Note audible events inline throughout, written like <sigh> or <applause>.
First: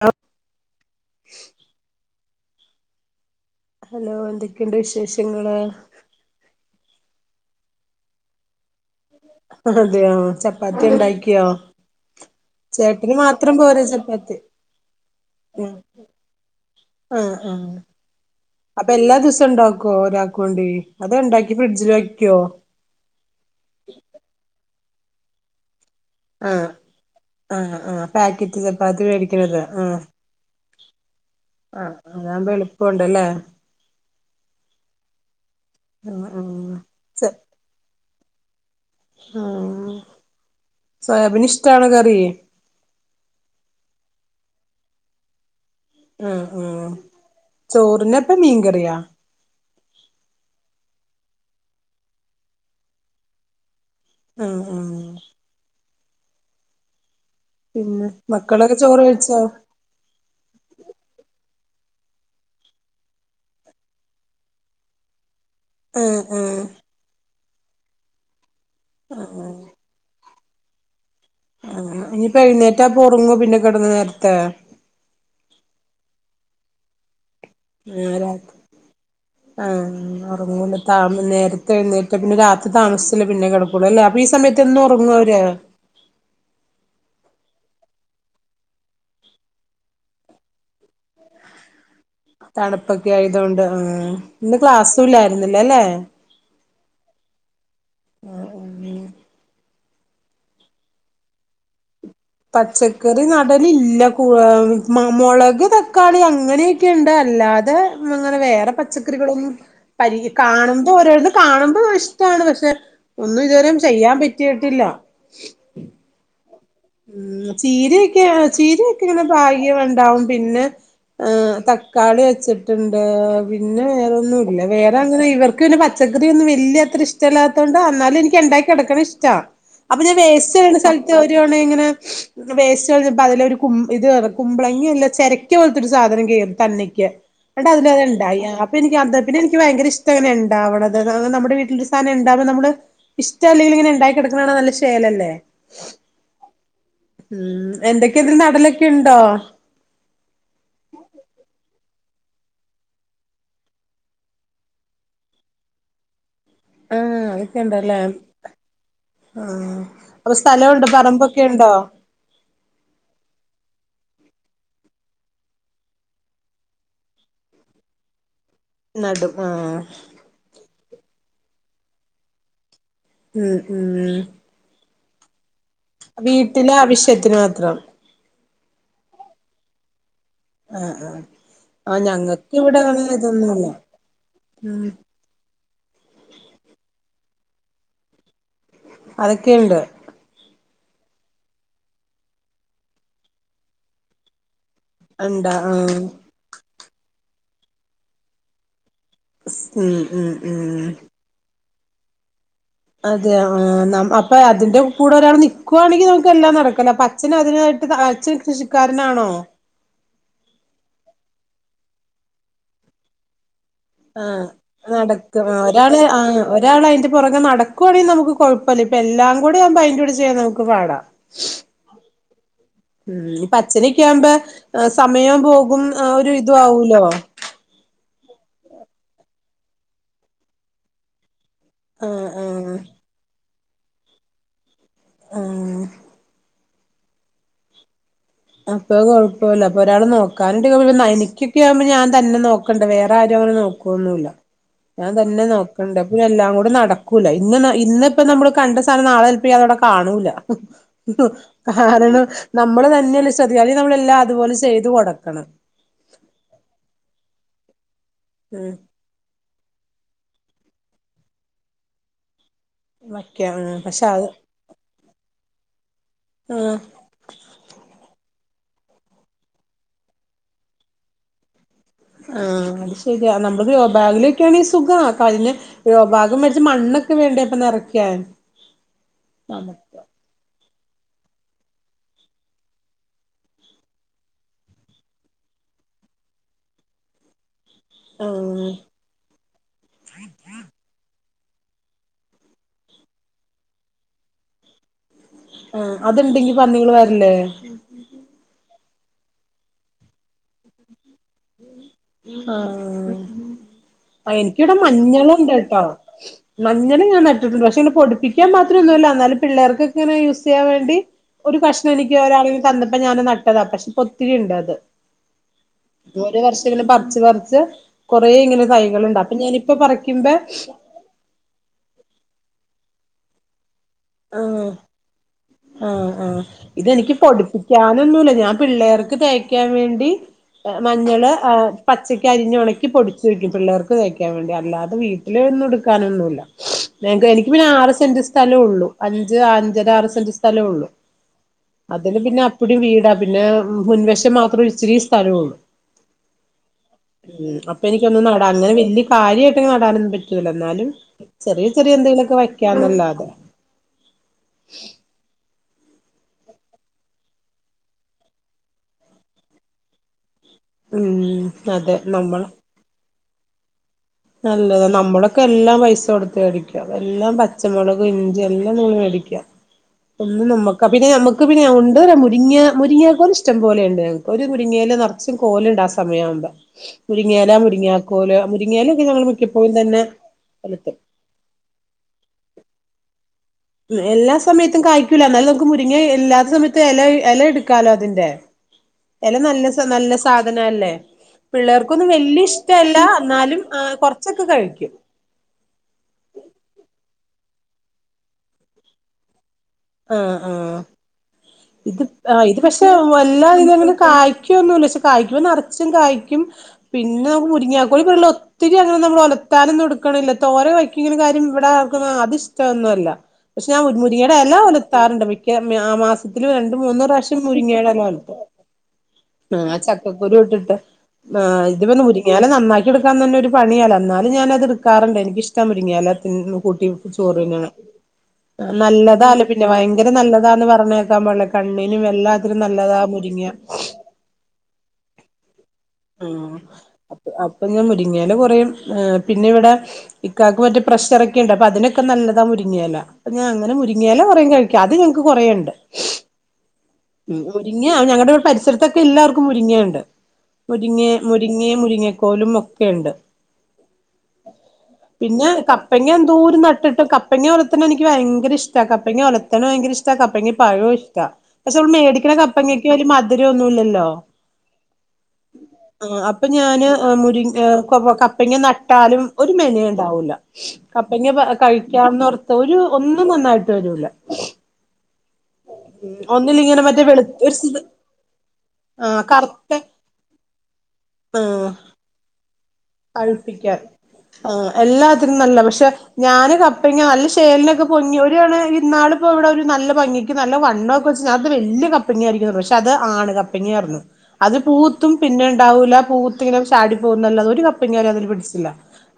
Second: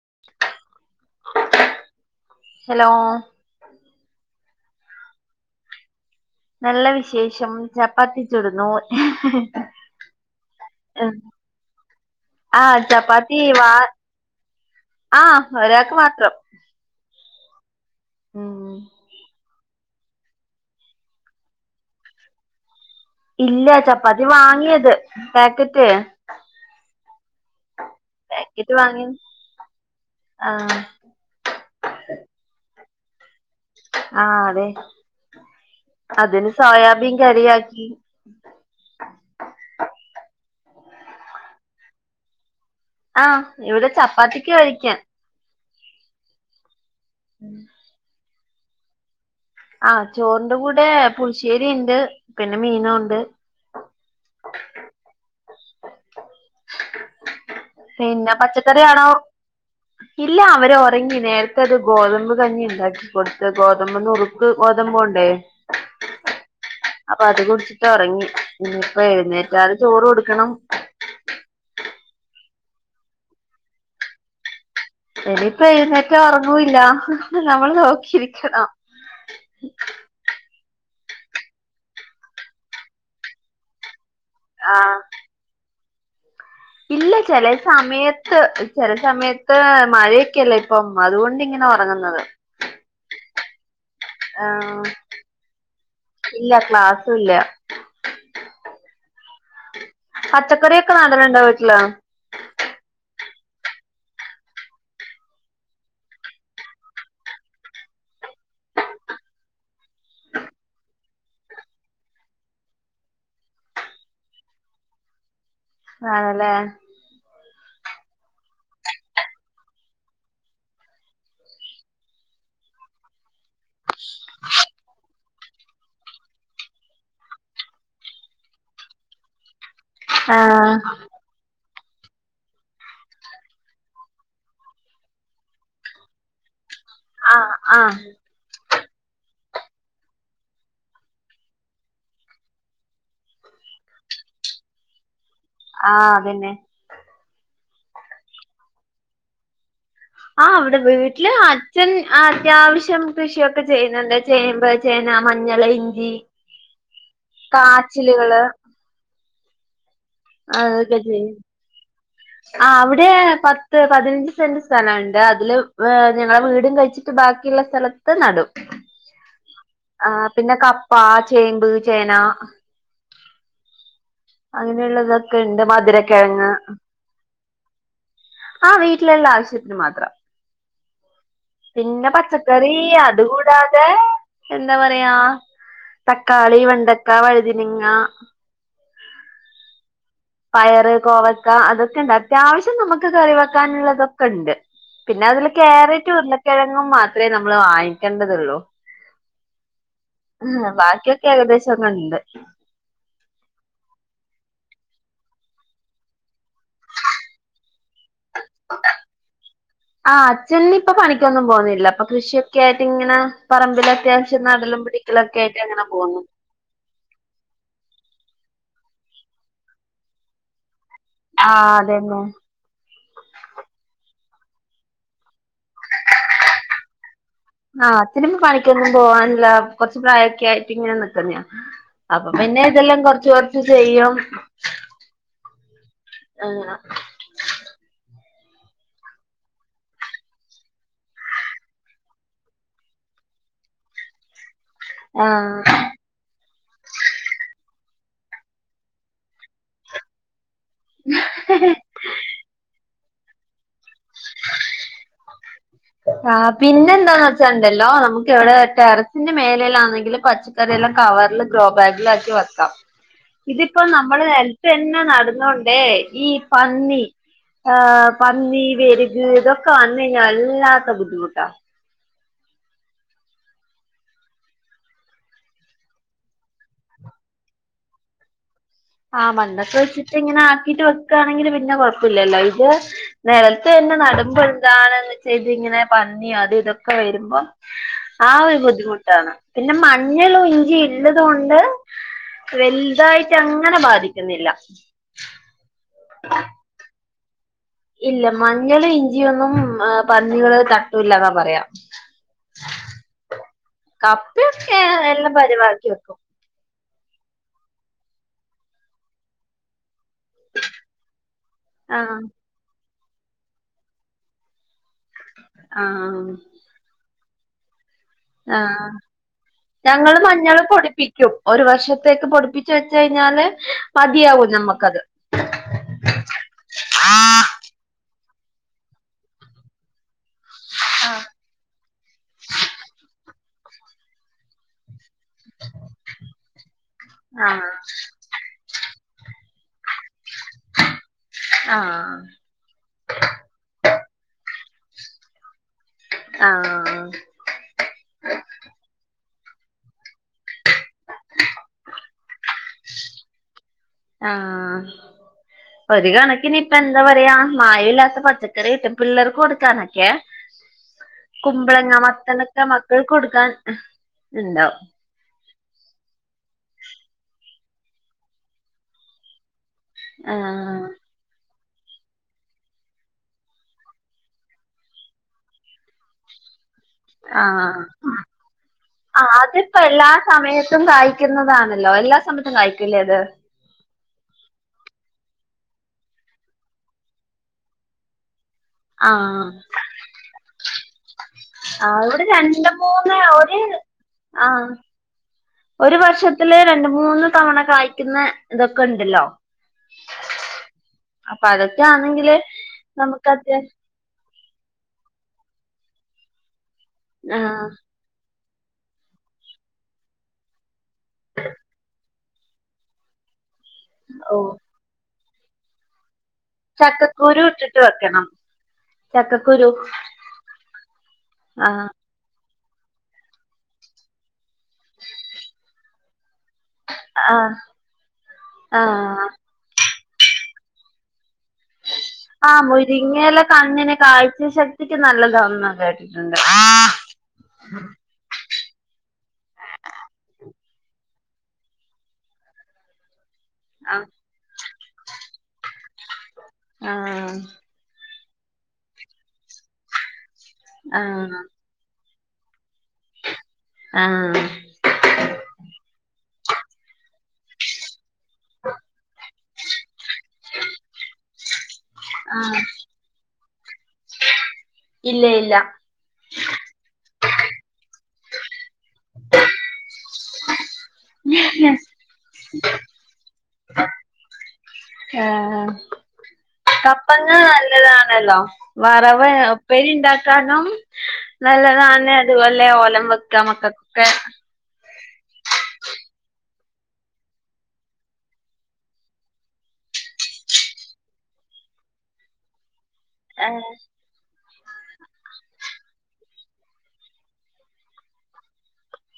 അ hello hello എന്തൊക്കെയുണ്ട് വിശേഷങ്ങള് നല്ല വിശേഷം ചപ്പാത്തി ചുടുന്നു ആഹ് അതെയോ ചപ്പാത്തി ഉണ്ടാക്കിയോ ആഹ് ചേട്ടന് ചപ്പാത്തി മാത്രം വാ പോര ചപ്പാത്തി ആഹ് ഉം ഒരാക്ക് മാത്രം ആഹ് ആഹ് ഉം അപ്പൊ എല്ലാ ദിവസം ഉണ്ടാക്കുവോ ഒരാക്ക് വേണ്ടി അതോ ഉണ്ടാക്കി ഫ്രിഡ്ജിൽ വയ്ക്കോ ഇല്ല ചപ്പാത്തി വാങ്ങിയത് പാക്കറ്റ് ആഹ് ആ ആ പാക്കറ്റ് ചപ്പാത്തി മേടിക്ക്ണത് ആ ആഹ് ആഹ് അതാവുമ്പോ എളുപ്പുണ്ടല്ലേ ആ അതെ ആഹ് അതിന് ആഹ് സോയാബീൻ സ കറി യാക്കി ആ സോയാബീൻ ഇഷ്ടാണോ കറി ആഹ് ഇവിടെ ചപ്പാത്തിക്ക് കഴിക്കാൻ ഉം ഉം ഉം ചോറിനെപ്പം മീൻകറിയാ ആഹ് ചോറിന്റെ കൂടെ പുളിശ്ശേരി ഉണ്ട് പിന്നെ മീനുണ്ട് ഉം ഉം പിന്നെ മക്കളൊക്കെ പച്ചക്കറി ചോറ് ആണോ കഴിച്ചോ ഇല്ല അവര് ഉറങ്ങി നേരത്തെ അത് ഗോതമ്പ് കഞ്ഞി ഉണ്ടാക്കി കൊടുത്ത് ഗോതമ്പ് നുറുക്ക് ഗോതമ്പോണ്ടേ ഉം ഉം അപ്പൊ അത് കുടിച്ചിട്ട് ഉറങ്ങി ഇനി ഇപ്പോ എഴുന്നേറ്റാല് ചോറ് കൊടുക്കണം ആഹ് ഇനിയിപ്പോ എഴുന്നേറ്റാ അപൊറങ്ങോ പിന്നെ കിടന്ന് നേരത്തെ ഇനിയിപ്പോ എഴുന്നേറ്റാ ഉറങ്ങൂല്ലാ നമ്മൾ നോക്കിയിരിക്കണം ഉം ഉറങ്ങുലെ താം നേരത്തെയ്ന്നേറ്റ് പിന്നെ രാത്രി താമസിച്ചല്ലേ പിന്നെ കിടകൊള്ളു അല്ലാ അപ്പൊ ഈ സമയത്ത് എന്നും ആഹ് ഉറങ്ങോ അവര് ഇല്ല ചില സമയത്ത് ചില സമയത്ത് മഴയൊക്കെയല്ലേ ഇപ്പം അതുകൊണ്ടിങ്ങനെ ഉറങ്ങുന്നത് തണുപ്പൊക്കെ ആയതുകൊണ്ട് ആ ഇന്ന് ആഹ് ക്ലാസുല്ലായിരുന്നില്ല ലെ ഇല്ല ക്ലാസുല്ല ആഹ് ഉം പച്ചക്കറി ഒക്കെ നടൽ ഉണ്ടോ വീട്ടിൽ പച്ചക്കറി നടലില്ല കുറ മുളക് തക്കാളി അങ്ങനെ ക്കെണ്ട് അല്ലാതെ അങ്ങനെ വേറെ പച്ചക്കറികളൊന്നും പരില് കാണുമ്പോൾ ഒരാൾത് കാണുമ്പോ ഇഷ്ടമാണ് പക്ഷെ ഒന്നും ഇതുവരും ചെയ്യാൻ പറ്റിയിട്ടില്ല ആണല്ലേ ഉം ചീരയൊക്കെ ചീരയക്കെ ഇങ്ങനെ പാഗ്യംണ്ടാവും പിന്നെ ആ തക്കാളി വച്ചിട്ടുണ്ട് പിന്നെ വേറെൊന്നുംല്ല വേറെ അങ്ങനെ ഇവർ ക്ക് പച്ചക്കറി ഒന്നും വലിയ അത്ര ഇഷ്ടല്ലാത്തോണ്ട് എന്നാലും എനിക്ക് ഉണ്ടാക്കി കൊടുക്ക്ണേ ഇഷ്ട്ടാ അപ്പൊ ഞാൻ വേസ്റ്റ് ആഹ് എറിയുന്ന സ്ഥലത്ത് ഒരു തവണ ഇങ്ങനെ വേസ്റ്റ് കഞ്ഞപ്പോ അതില ഒരു കും ഇത് കുമ്പളങ്ങിയല്ല ചരക്ക പോലത്തെ ഒരു സാധനം കയറി തന്നയ് ക്യാ ആഹ് ന്ന്ട്ട് ആഹ് അതിലത് ണ്ടായി അപ്പ എനിക്ക് അത് പിന്നെ എക്ക് ഭയങ്കര ഇഷ്ടയിണ്ടാവണത് നമ്മുടെ വീട്ടില ഒരു സാധനം ഉണ്ടാവുമ്പോ നമ്മള് ഇഷ്ട അല്ലെങ്കിലും ഇങ്ങനെ ഉണ്ടായി ക്കിടക്ക്ണ കാണാൻ നല്ല ചേലല്ലേ ആഹ് അതന്നെ ഉം എന്തൊക്കെ ഇതിൽ നടലൊക്കെ ഉണ്ടോ ആ അവിടെ വീട്ടില് അച്ഛൻ അത്യാവശ്യം കൃഷിയൊക്കെ ചെയ്യുന്നുണ്ട് ചേമ്പ് ചേന മഞ്ഞള് ഇഞ്ചി ഉം അതക്കെണ്ടല്ലേ കാച്ചിലുകള് ആഹ് അപ്പൊ ആഹ് സ്ഥലമുണ്ട് അതൊക്കെ ചെയ്യും പറമ്പൊക്കെ <inaudible> ആ അവിടെ പത്ത് പതിനഞ്ച് സെന്റ് സ്ഥലംണ്ട് അതില് ഞങ്ങളെ വീടും കഴിച്ചിട്ട് ബാക്കിയുള്ള സ്ഥല ത്ത്നടും നടും ആഹ് ആ പിന്നെ കപ്പ ചേമ്പ് ചേന ആഹ് ആഹ് അങ്ങനെയുള്ളതൊക്കെ ണ്ട് മധുര വീട്ടിലെ ആവശ്യത്തിന് മാത്രം ആഹ് വീട്ടിലുള്ള ആവശ്യത്തിന് മാത്രം ആഹ് ആഹ് ആഹ് പിന്നെ ഞങ്ങൾക്ക് പച്ചക്കറി ഇവിടെ അങ്ങനെ ഇതൊന്നുല്ല അതുകൂടാതെ എന്താ ഉം പറയാ തക്കാളി വെണ്ടക്ക വഴുതിനങ്ങ അതക്കെണ്ട് പയറ് കോവക്ക അതൊക്കെണ്ട് അത്യാവിശ്യം നമുക്ക് കറി വെക്കാനുള്ളതൊക്കെ ണ്ട് പിന്നെ അതില് ഉണ്ടാ ആഹ് ക്യാരറ്റ് വന്ന് കിഴങ്ങും മാത്ര നമ്മള് വാങ്ങിക്കേണ്ടതള്ളൂ ഉം ഉം ഉം ബാക്കിയൊക്കെ ക്കെ ഏകദേശംക്കെ ണ്ട് അതെ ആ അപ്പൊ അതിന്റെ കൂടെ ഒരാൾ നൽക്കുവാണെങ്കിൽ നമുക്ക് എല്ലാം നടക്കല്ലോ അപ്പൊ അച്ഛന് അതിനായിട്ട് അച്ഛൻ കൃഷിക്കാരനാണോ ആഹ് അച്ഛനി ഇപ്പൊ പണിക്കൊന്നും പോന്നില്ല അപ്പൊ കൃഷിയൊക്കെ ആയിട്ട് ഇങ്ങനെ പറമ്പില ആഹ് അത്യാവശ്യം നടലും പിടിക്കലും ഒക്കൊയിട്ട് അങ്ങനെ പോകുന്നു ഒരാൾ അതിന്റെ പുറകെ നടക്കുണെങ്കി നമുക്ക് കുഴപ്പമില്ല ഇപ്പ എല്ലാം കൂടെ വുമ്പം അയിന്റെ ടെ ചെയ്യാ നമുക്ക് പാടാ ആഹ് അതെ ന്നു ഉം അച്ഛനൊക്കെആവുമ്പോ സമയം പോകും ഒരു ഇതു ആവൂലോ ആഹ് അച്ഛനിപ്പം പണിക്കൊന്നും പോവാനില്ല കൊറച്ച് പ്രായൊക്കെ ആയിട്ട് ഇങ്ങനെ നിക്കുന്ന ആഹ് അപ്പൊ പിന്നെ ആഹ് ഇതെല്ലാം കൊറച്ച് കൊറച്ച് ചെയ്യും ആഹ് അങ്ങന അപ്പൊ കുഴപ്പല്ല അപ്പൊ ഒരാൾ നോക്കാനിട്ട് പ്പം പിന്നെഎനിക്കൊക്ക ആവുമ്പോ ഞാൻ തന്നെ നോക്കണ്ട വേറെ ആരുംങ്ങനെ നോ കൊന്നുല്ല്യ ഞാൻ ആ തന്നെ നോക്കണ്ടേ ഇ എല്ലാം കൂടി നടക്കൂല്ല ഇന്ന് ഇന്ന ഇപ്പ നമ്മള് കണ്ട സധനം നാളെ എൽപ്പ ഇയാള അവിടെ കാണൂല്ല കാരണം നമ്മള് തന്നെയല്ല <unintelligible> നമ്മൾ എല്ലാ അതുപോലെ ചെയ്തു കൊടുക്കണം ആഹ് പിന്നെ എന്താന്ന് വെച്ചാണ്ടല്ലോ നമുക്ക് ഇവിടെ ഉം ടെറ സിന്റെ മേലയിലാണെങ്കിലും പച്ചക്കറി ല്ലാം കവറില് ഗ്രോ ബാഗിലാക്കി വയ്ക്കാം വയ്ക്ക ഉം ഇതിപ്പോ പക്ഷെ നമ്മള് അത് നൽത്തന്നെ നട്ന്നോണ്ടേ ഈ ആഹ് പന്നി ആഹ് പന്നി വെരുക് ഇതൊക്കെ വന്നു കഴിഞ്ഞ വല്ലാത്ത ബുദ്ധിമുട്ടാ ആഹ് അത് ശരിയാ നമ്മുക്ക് ഗ്രോ ബാഗിലൊക്കെയാണെ സുഖാ കഴിഞ് ഗ്രോ ഭാ ഗു വെച്ച് മണ്ണൊക്കെ വേണ്ടയിപ്പം നിറയ്ക്കാൻ ആഹ് മണ്ണക്കെ വെച്ചിട്ട് ഇങ്ങനെ ആക്കീട്ട് വെക്കയാണെങ്കി പിന്നെ കൊഴപ്പല്ലല്ലോ ഇത് നലത്ത് തന്നെ നടുമ്പോ എന്താണ് ന്ന് ഇത് ഇങ്ങനെ പന്നിയോ അത് ഇതൊക്കെ വരുമ്പോ ആ ഒരു ബുദ്ധിമു ട്ടാണ് പിന്നെ മഞ്ഞൾ ഇഞ്ചി ഇള്ളത് കൊണ്ട് വലുതായിട്ട് അങ്ങ് അങ്ങനെ ബാധിക്കുന്നില്ല ആഹ് അത്ണ്ടെങ്കി പന്നികൾ വരില്ലേ ഇല്ല മഞ്ഞൾ ഇഞ്ചിയൊന്നും പന്നികള് തട്ടൂല്ല ക ആഹ്എനിക്കിടെ കപ്പയൊക്കെ എല്ലാം മഞ്ഞളുണ്ട് കേട്ടോ പരിവാക്കി വെക്കും മഞ്ഞളും ഞാൻ നട്ടിട്ടുണ്ട് പക്ഷെ ങ്ങനെ പൊടിപ്പിക്കാൻ മാത്ര ഒന്നുല്ല ന്നാലും പിള്ളേർക്ക് ഇങ്ങനെ യൂസ് ചെയ്യാൻ വേണ്ടി ഒരു കഷ്ണം എനിക്ക് ആഹ് ഒരാള് ങ്ങ് തന്നപ്പോ ഞാൻ നട്ടതാ പക്ഷെ പ്പം ഒത്തിരി ണ്ട് അത് ആഹ് ഓരോ വർഷം ഇങ്ങനെ പറി ച്ച് പറി ച്ച് കൊറെേ ഇങ്ങനെ ആഹ് തൈകളുണ്ട് അപ്പൊ ഞാനിപ്പ ഞങ്ങള് പറിക്കുമ്പോ മഞ്ഞള് പൊടിപ്പിക്കും ഒരു വർഷത്തേക്ക് പൊടിപ്പിച്ച് വെച്ച കഴിഞ്ഞാല് മതിയാവും നമ്മക്കത് ആഹ്ആഹ് ഇതെനിക്ക് ആഹ് പൊഠിപ്പിക്കാനൊന്നുമല്ല ഞാൻ പിള്ളേർക്ക് തേക്കാൻ വേണ്ടി മഞ്ഞള് പച്ചക്ക് അരിഞ്ഞുണക്കി പൊടിച്ചു വെയ്ക്കും പിള്ളേർക്ക് തേയ്ക്കാൻ വേണ്ടി അല്ലാതെ വീട്ട അ ഒന്നും എടുക്കാനൊന്നുമല്ല എനിക്ക് പിന്നെ ആഹ് ആറ് സെന്റ് സ്ഥലംള്ളു. അഞ്ച് അഞ്ചര ആറ് സെന്റ് സ്ഥലംള്ളു അതില് പിന്നെ ഇപ്പ്ടി വീടാ പിന്നെ മുൻവശം മാത്രൊ ഇച്ചരി സ്ഥലഒള്ളൂ ആഹ് ഉം അപ്പ എനിക്കൊന്നും നടാന് വല്ല്യ കാര്യായിട്ട് നടാനൊന്നും പറ്റൂല ന്നാലും ചെറിയ ചെറിയ എന്തെങ്കിലുക്കെ വയ്ക്കാന്നല്ലാതെ ആഹ് ഒരു കണക്കിനിയിപ്പന്താ പറയാ മായ ഇല്ലാത്ത പച്ചക്കറി കിട്ടും പിള്ളേർക്ക് കൊടുക്കാനൊക്കെ <inaudible> ഉം കുമ്പളങ്ങ അതെ നമ്മള് മത്തനൊക്കെ മക്കൾ കൊടുക്കാൻ ഉണ്ടാവും നല്ലതാ നമ്മള് ക്കെല്ലാം പൈസടുത്ത് വേടിക്കാം എല്ലാം പച്ചമുളക് ഇഞ്ചി എല്ലാം ങ്ങള് വേ ടിക്കാ ഒന്ന് നമ്മക്ക ആഹ് പിന്നെ നമക്ക് ക്ക് പിന്നെ ഉണ്ട് മുരിങ്ങ മുരിങ്യാക്കോൽ ഇഷ്ടം പോലെയണ്ട് ഞങ്ങക്ക് ഒരു മുരിങ്ങയല് നർച്ചും കോല്ടാ സമയാവുമ്പ മുരിങ്ങയലാ മുരിങ്ങിയക്കോല് മുരിങ്ങിയല ആ അത്പ്പോ എല്ലാ സമയത്തും കായ്ക്കുന്നതാണല്ലോ എല്ലാ സമയത്തും കായ്ക്കല്ലെ അത് എല്ലാ സമയത്തും കായ്ക്കൂല ന്നാലും നമുക്ക് മുരിങ്ങ ഇല്ലാത്ത സമയത്തും എല എല എടുക്കാലോ അതിന്റെ എല ആഹ് നല്ല നല്ല സാധനല്ലേ ആഹ് പിള്ളേർക്കൊന്നും ഇവിടെ വല്ല്യ രണ്ട് ഇഷ്ടല്ല മൂന്ന് ഒരു ന്നാലും അ കുറച്ചൊക്കെ ആഹ് കഴിക്കും ഒരു വർഷത്തില് രണ്ട് മൂന്ന് തവണ കായ്ക്കുന്ന ഇതൊക്കെ ഇണ്ടല്ലോ ആഹ് ആഹ് അതൊക്കെ ഇത് ആണെങ്കില് ഇത് പക്ഷെ നമുക്ക് വല്ലാ അത്യാവശ്യം ഇതെങ്കിലും കായ് ക്യോന്നൂല്ല പക്ഷെ കായ്ക്കുനറച്ചും കായ്ക്യും പിന്നെ ന ആഹ് മുരിങ്ങ ഒരു കൊരുള് ഒത്തിരി അങ്ങനെ നമ്മള് ഒലത്താനൊന്നും എടുക്ക്ണില്ല തോരൻ വെക്കിങ്കില് കാര്യം ഇവിടെ ആറ്ക്ക്ണൊ അതിഷ് ച്ചൊന്നുല്ല പക്ഷെ ഞാൻ മുരിങ്ങിയടെ ഓ എല ഒലത്താറുണ്ട് മിക്ക മ്യാ മാസ് ത്തില് രണ്ട് മൂന്നു പ്രവിശം ചക്കക്കുരു ഇട്ടിട്ട് മുരിങ്ങിയടല വെക്കണം ഒലത്തും ഉം ചക്കക്കുരു ആ ചക്കക്കുരു ഇട്ടിട്ട് ആ ആഹ് ഇതിമ്മന്ന് മുരി ങ്ങല നന്നാക്കിടുക്കാന്നന്നെ ഒരു പണിയാ എന്നാലും ഞാനത് എടുക്കാറുണ്ട് എനിക്ക്ഷ്ടാ മുരിങ്ങിയല തിന്ന് ക്കൂട്ടിൻക് ആഹ് ചോറ്ങ്ങ്ണ് ആഹ് നല്ലതാല്ലെ പിന്നെ ഭയങ്കര നല്ലതാന്ന് പറഞ്ഞെക്കാ പാട കണ്ണിനു വെല്ല ആഹ് മുരിങ്ങയില കണ്ണിന് കാഴ്ച ശക്തിക്ക് നല്ലതാന്ന കേ ഉം അപ്പൊ ഞാൻ മുരിങ്ങില കുറേം പിന്നെ ഇവിടെ ഇക്കാക്ക് മറ്റ പ്രഷറൊക്കെണ്ട് അപ്പ അതിനൊക്കെ നല്ലതാ മുരിങ്ങയല ഇപ്പ ഞാൻ അങ്ങനെ മുരിങ്ങയല വെ <unintelligible> കഴിക്കാ അത് ഞങ്ങക്ക് കുറേണ്ട് ആഹ് ഉം മുരിങ്ങ ഞങ്ങടെ ഇവിടെ പരിസരത്തൊക്കെ എല്ലാർക്കും മുരിങ്ങയണ്ട് മുരിങ്ങെ ആഹ് മുരിങ്ങെ മുരിങ്ങെ കോലും ഒക്കെയുണ്ട്. ആഹ് പിന്നെ കപ്പങ്ങ എന്തൂരം നട്ടിട്ടും കപ്പങ്ങ വളർത്ത്ണനിക്ക് ഭയങ്കര ഇഷ്ട കപ്പങ്ങല ത്തണ് ഭയങ്കര ഇഷ്ട കപ്പങ്ങ പഴോ ഇഷ്ട പക്ഷെ നമ്മള് മേടിക്ക്ണ ആഹ് കപ്പങ്ങക്ക് ഒരു മധുരൊന്നുല്ല ഇല്ല ഇല്ല ആഹ് അപ്പ ഞാന് മുരി കപ്പങ്ങ നട്ടാലും ഒരു മെനേ ഉണ്ടാവൂല്ല കപ്പങ്ങ പ കഴി ക്യാന്നോർത്ത് ഒരു ഒന്നും നന്നായിട്ട് വരൂല ആഹ് ഒന്നിലിങ്ങനെ മറ്റേ വെളു കപ്പങ്ങ ഒരു നല്ലതാണല്ലോ? ആ വറവ് കറുത്ത ഉപ്പേരി ഇണ്ടാക്കാനും നല്ലതാണ് അതുപോലെ ഒലം അഴുപ്പിക്കാൻ ആഹ് എല്ലാത്തിനും നല്ല പക്ഷെ ഞാന് കപ്പങ്ങ നല്ല ശേലിനൊക്കെ പൊങ്ങി ഒയാണ് ഇന്നാളിപ്പോ ഇവിടെ ഒരു നല്ല ഭംഗി ക്ക് നല്ല വണ്ണക്കെ വെച്ച് വല്ല്യ കപ്പങ്ങായിരിക്കുന്നു പക്ഷെ അത് ആണ് ഏഹ് കപ്പങ്ങിറന്നു അത് പൂത്തും പിന്നെ ഇണ്ടാവൂല പൂത്തിങ്ങനെ ചാടി പോകുന്നല്ലതെ ഒരു ക പ്പങ്ങ അതില് പിടിച്ചില്ല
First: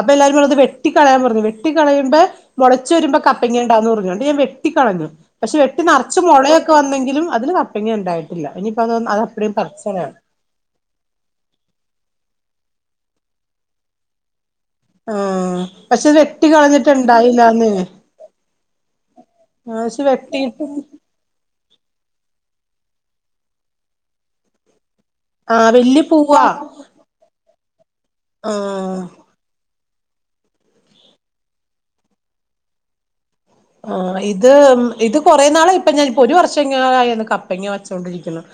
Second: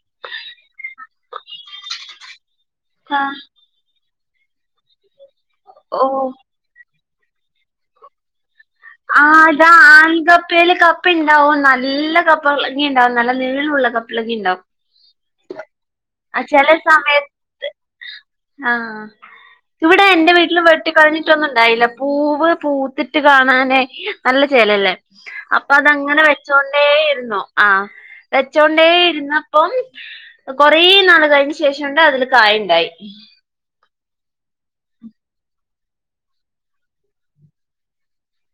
അപ്പൊല്ലാരുംപറത് വെ ട്ടിക്കളയാൻ പറഞ്ഞു വെട്ടിക്കളയുബേ മുളച്ചു വരുമ്പോ ആഹ് കപ്പങ്ങ ഉണ്ടാവുന്ന് പറഞ്ഞു ന്നിട്ട് ഞാ വെട്ടിക്കളഞ്ഞു പക്ഷെ വെട്ടി നർച്ച് ഓഹ് മുളയൊക്കെ വന്നെങ്കിലും അതില് കപ്പങ്ങ ഉണ്ടായിട്ടില്ല ഇനി ആതാ ആംഗപ്പെല് കപ് പ്പണ്ടാവും നല്ല കപ്ലങ്ങേണ്ടാവും നല്ല നീളള്ള കപ്ലങേമ്ണ്ടാവും ആ പക്ഷെ വെട്ടികളഞ്ഞിട്ട്ണ്ടായില്ലന്ന് ആഹ ഇവിടെ എന്റെ വെട്ടിലും വെട്ടിയിട്ടും വെട്ടിക്കളഞ്ഞി ക്കൊന്നുംണ്ടായില്ല പൂവ് പൂത്തിട്ട് കാണാനേ നല്ല ചേലല്ലേ ആഹ് വല്യ അപ്പതങ്ങനെ പൂവാ വെച്ചോണ്ടേയിരുന്നു ആഹ് ആഹ് വെച്ചോണ്ടേയിരുന്ന ഓം കൊറെ നാള് കഴിഞ്ഞന്ശേഷണ്ട് അതില് കായണ്ടായി ആഹ ഇത് ഇത് കൊറെ നാളായ് ഇപ്പഞൻ ഒരു വർഷംങ്ങോലായി കപ്പ ങ്ങ വച്ചോണ്ട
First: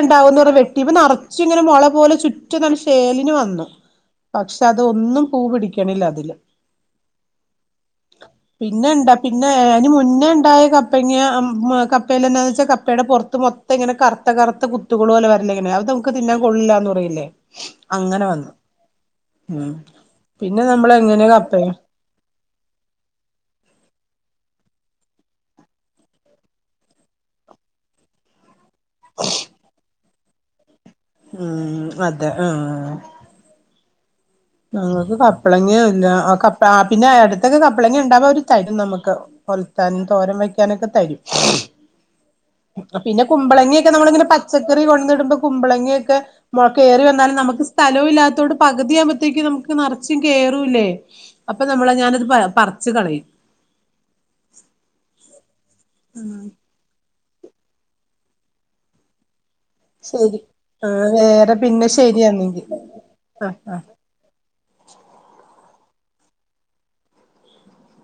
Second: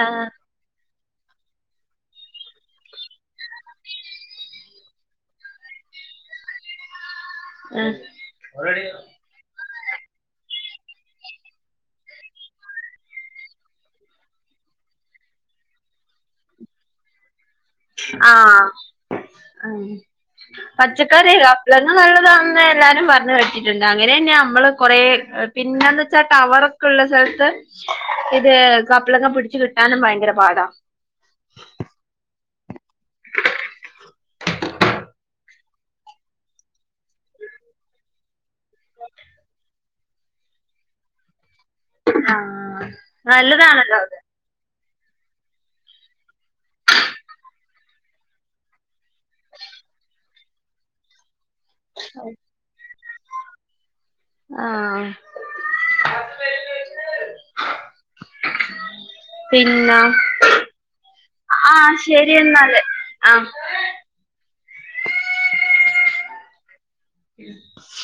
ആ വെട്ടീപ്പനറ ചിരിങ്ങനെ മൊളപോലെ ചുറ്റ്നല്ല ശേലിന് വന്നു പക്ഷെ അതൊന്നും പൂ പിടിക്കണില്ലതില് പിന്നെണ്ട പിന്നെഅയ്ന് മുന്നേണ്ടായ കപ്പങ്യാ മ് കപ്പേലെന്നാന്ന് വെച്ചാ കപ്പേടെ പൊറത്ത് മൊത്തം തെങ്ങനെ കറ്ത്തകറ്ത്ത കുത്തുകളോലെ വരല്ലേങ്ങനെ അതമക്ക് തിന്നാ കൊള്ളില്ലെന്ന് പറയലില്ലേ.. ആഹ ഉം ഹ് പിന്നെ നമ്മള് എങ്ങനെ പച്ചക്കറില്ലേ കപ്പ <unintelligible> ആ നല്ലതാന്ന് എല്ലാരും പറഞ്ഞ കേട്ടിട്ട്ണ്ട് അങ്ങനെന്നമ്മള് കൊറെ പിന്നെന്ത് ച്ചാ ടവർ ക്ക്ള്ള സ്ഥലത്ത് ഇത് കപ്ലളങ്ങ പിടച്ച് കിട്ടാനും ഭയങ്കര പാടാ ഉം അതെ ആഹ് <inaudible> ഞങ്ങക്ക് കപ്പളങ്ങീല്ല ആഹ് ആ പിന്നെ അടുത്തൊക്കെ കപ്പളങ്ങണ്ടാവൊര് തരും നമ്മക്ക് കൊലത്താനും തോരം വെ ക്കാനക്കതരും അ പിന്നാകുമ്പളങ്ങിക്കെ നല്ലതാണല്ലോ അത് നമ്മള്ങ്ങനെ പച്ചക്കറി കൊണ്ടന്നിടുമ്പോ കുമ്പളിങ്ങിയൊക്കെ കേറി വന്നാലും നമുക്ക് സ്ഥലോല്ലാത്തോണ്ട് പകുതിയാവു ത്തേക്ക് നമക്ക് നെറച്ചും കേറൂലെ അപ്പനമ്മളെ ഞാനത് പറച്ച് കളയും ആഹ മ് പിന്നെ ശരി ആ വേറെ പിന്നെ ആഹ് ശരി ശരിയെന്നെങ്കി എന്നാല് ആഹ ആ ആഹ് <unintelligible>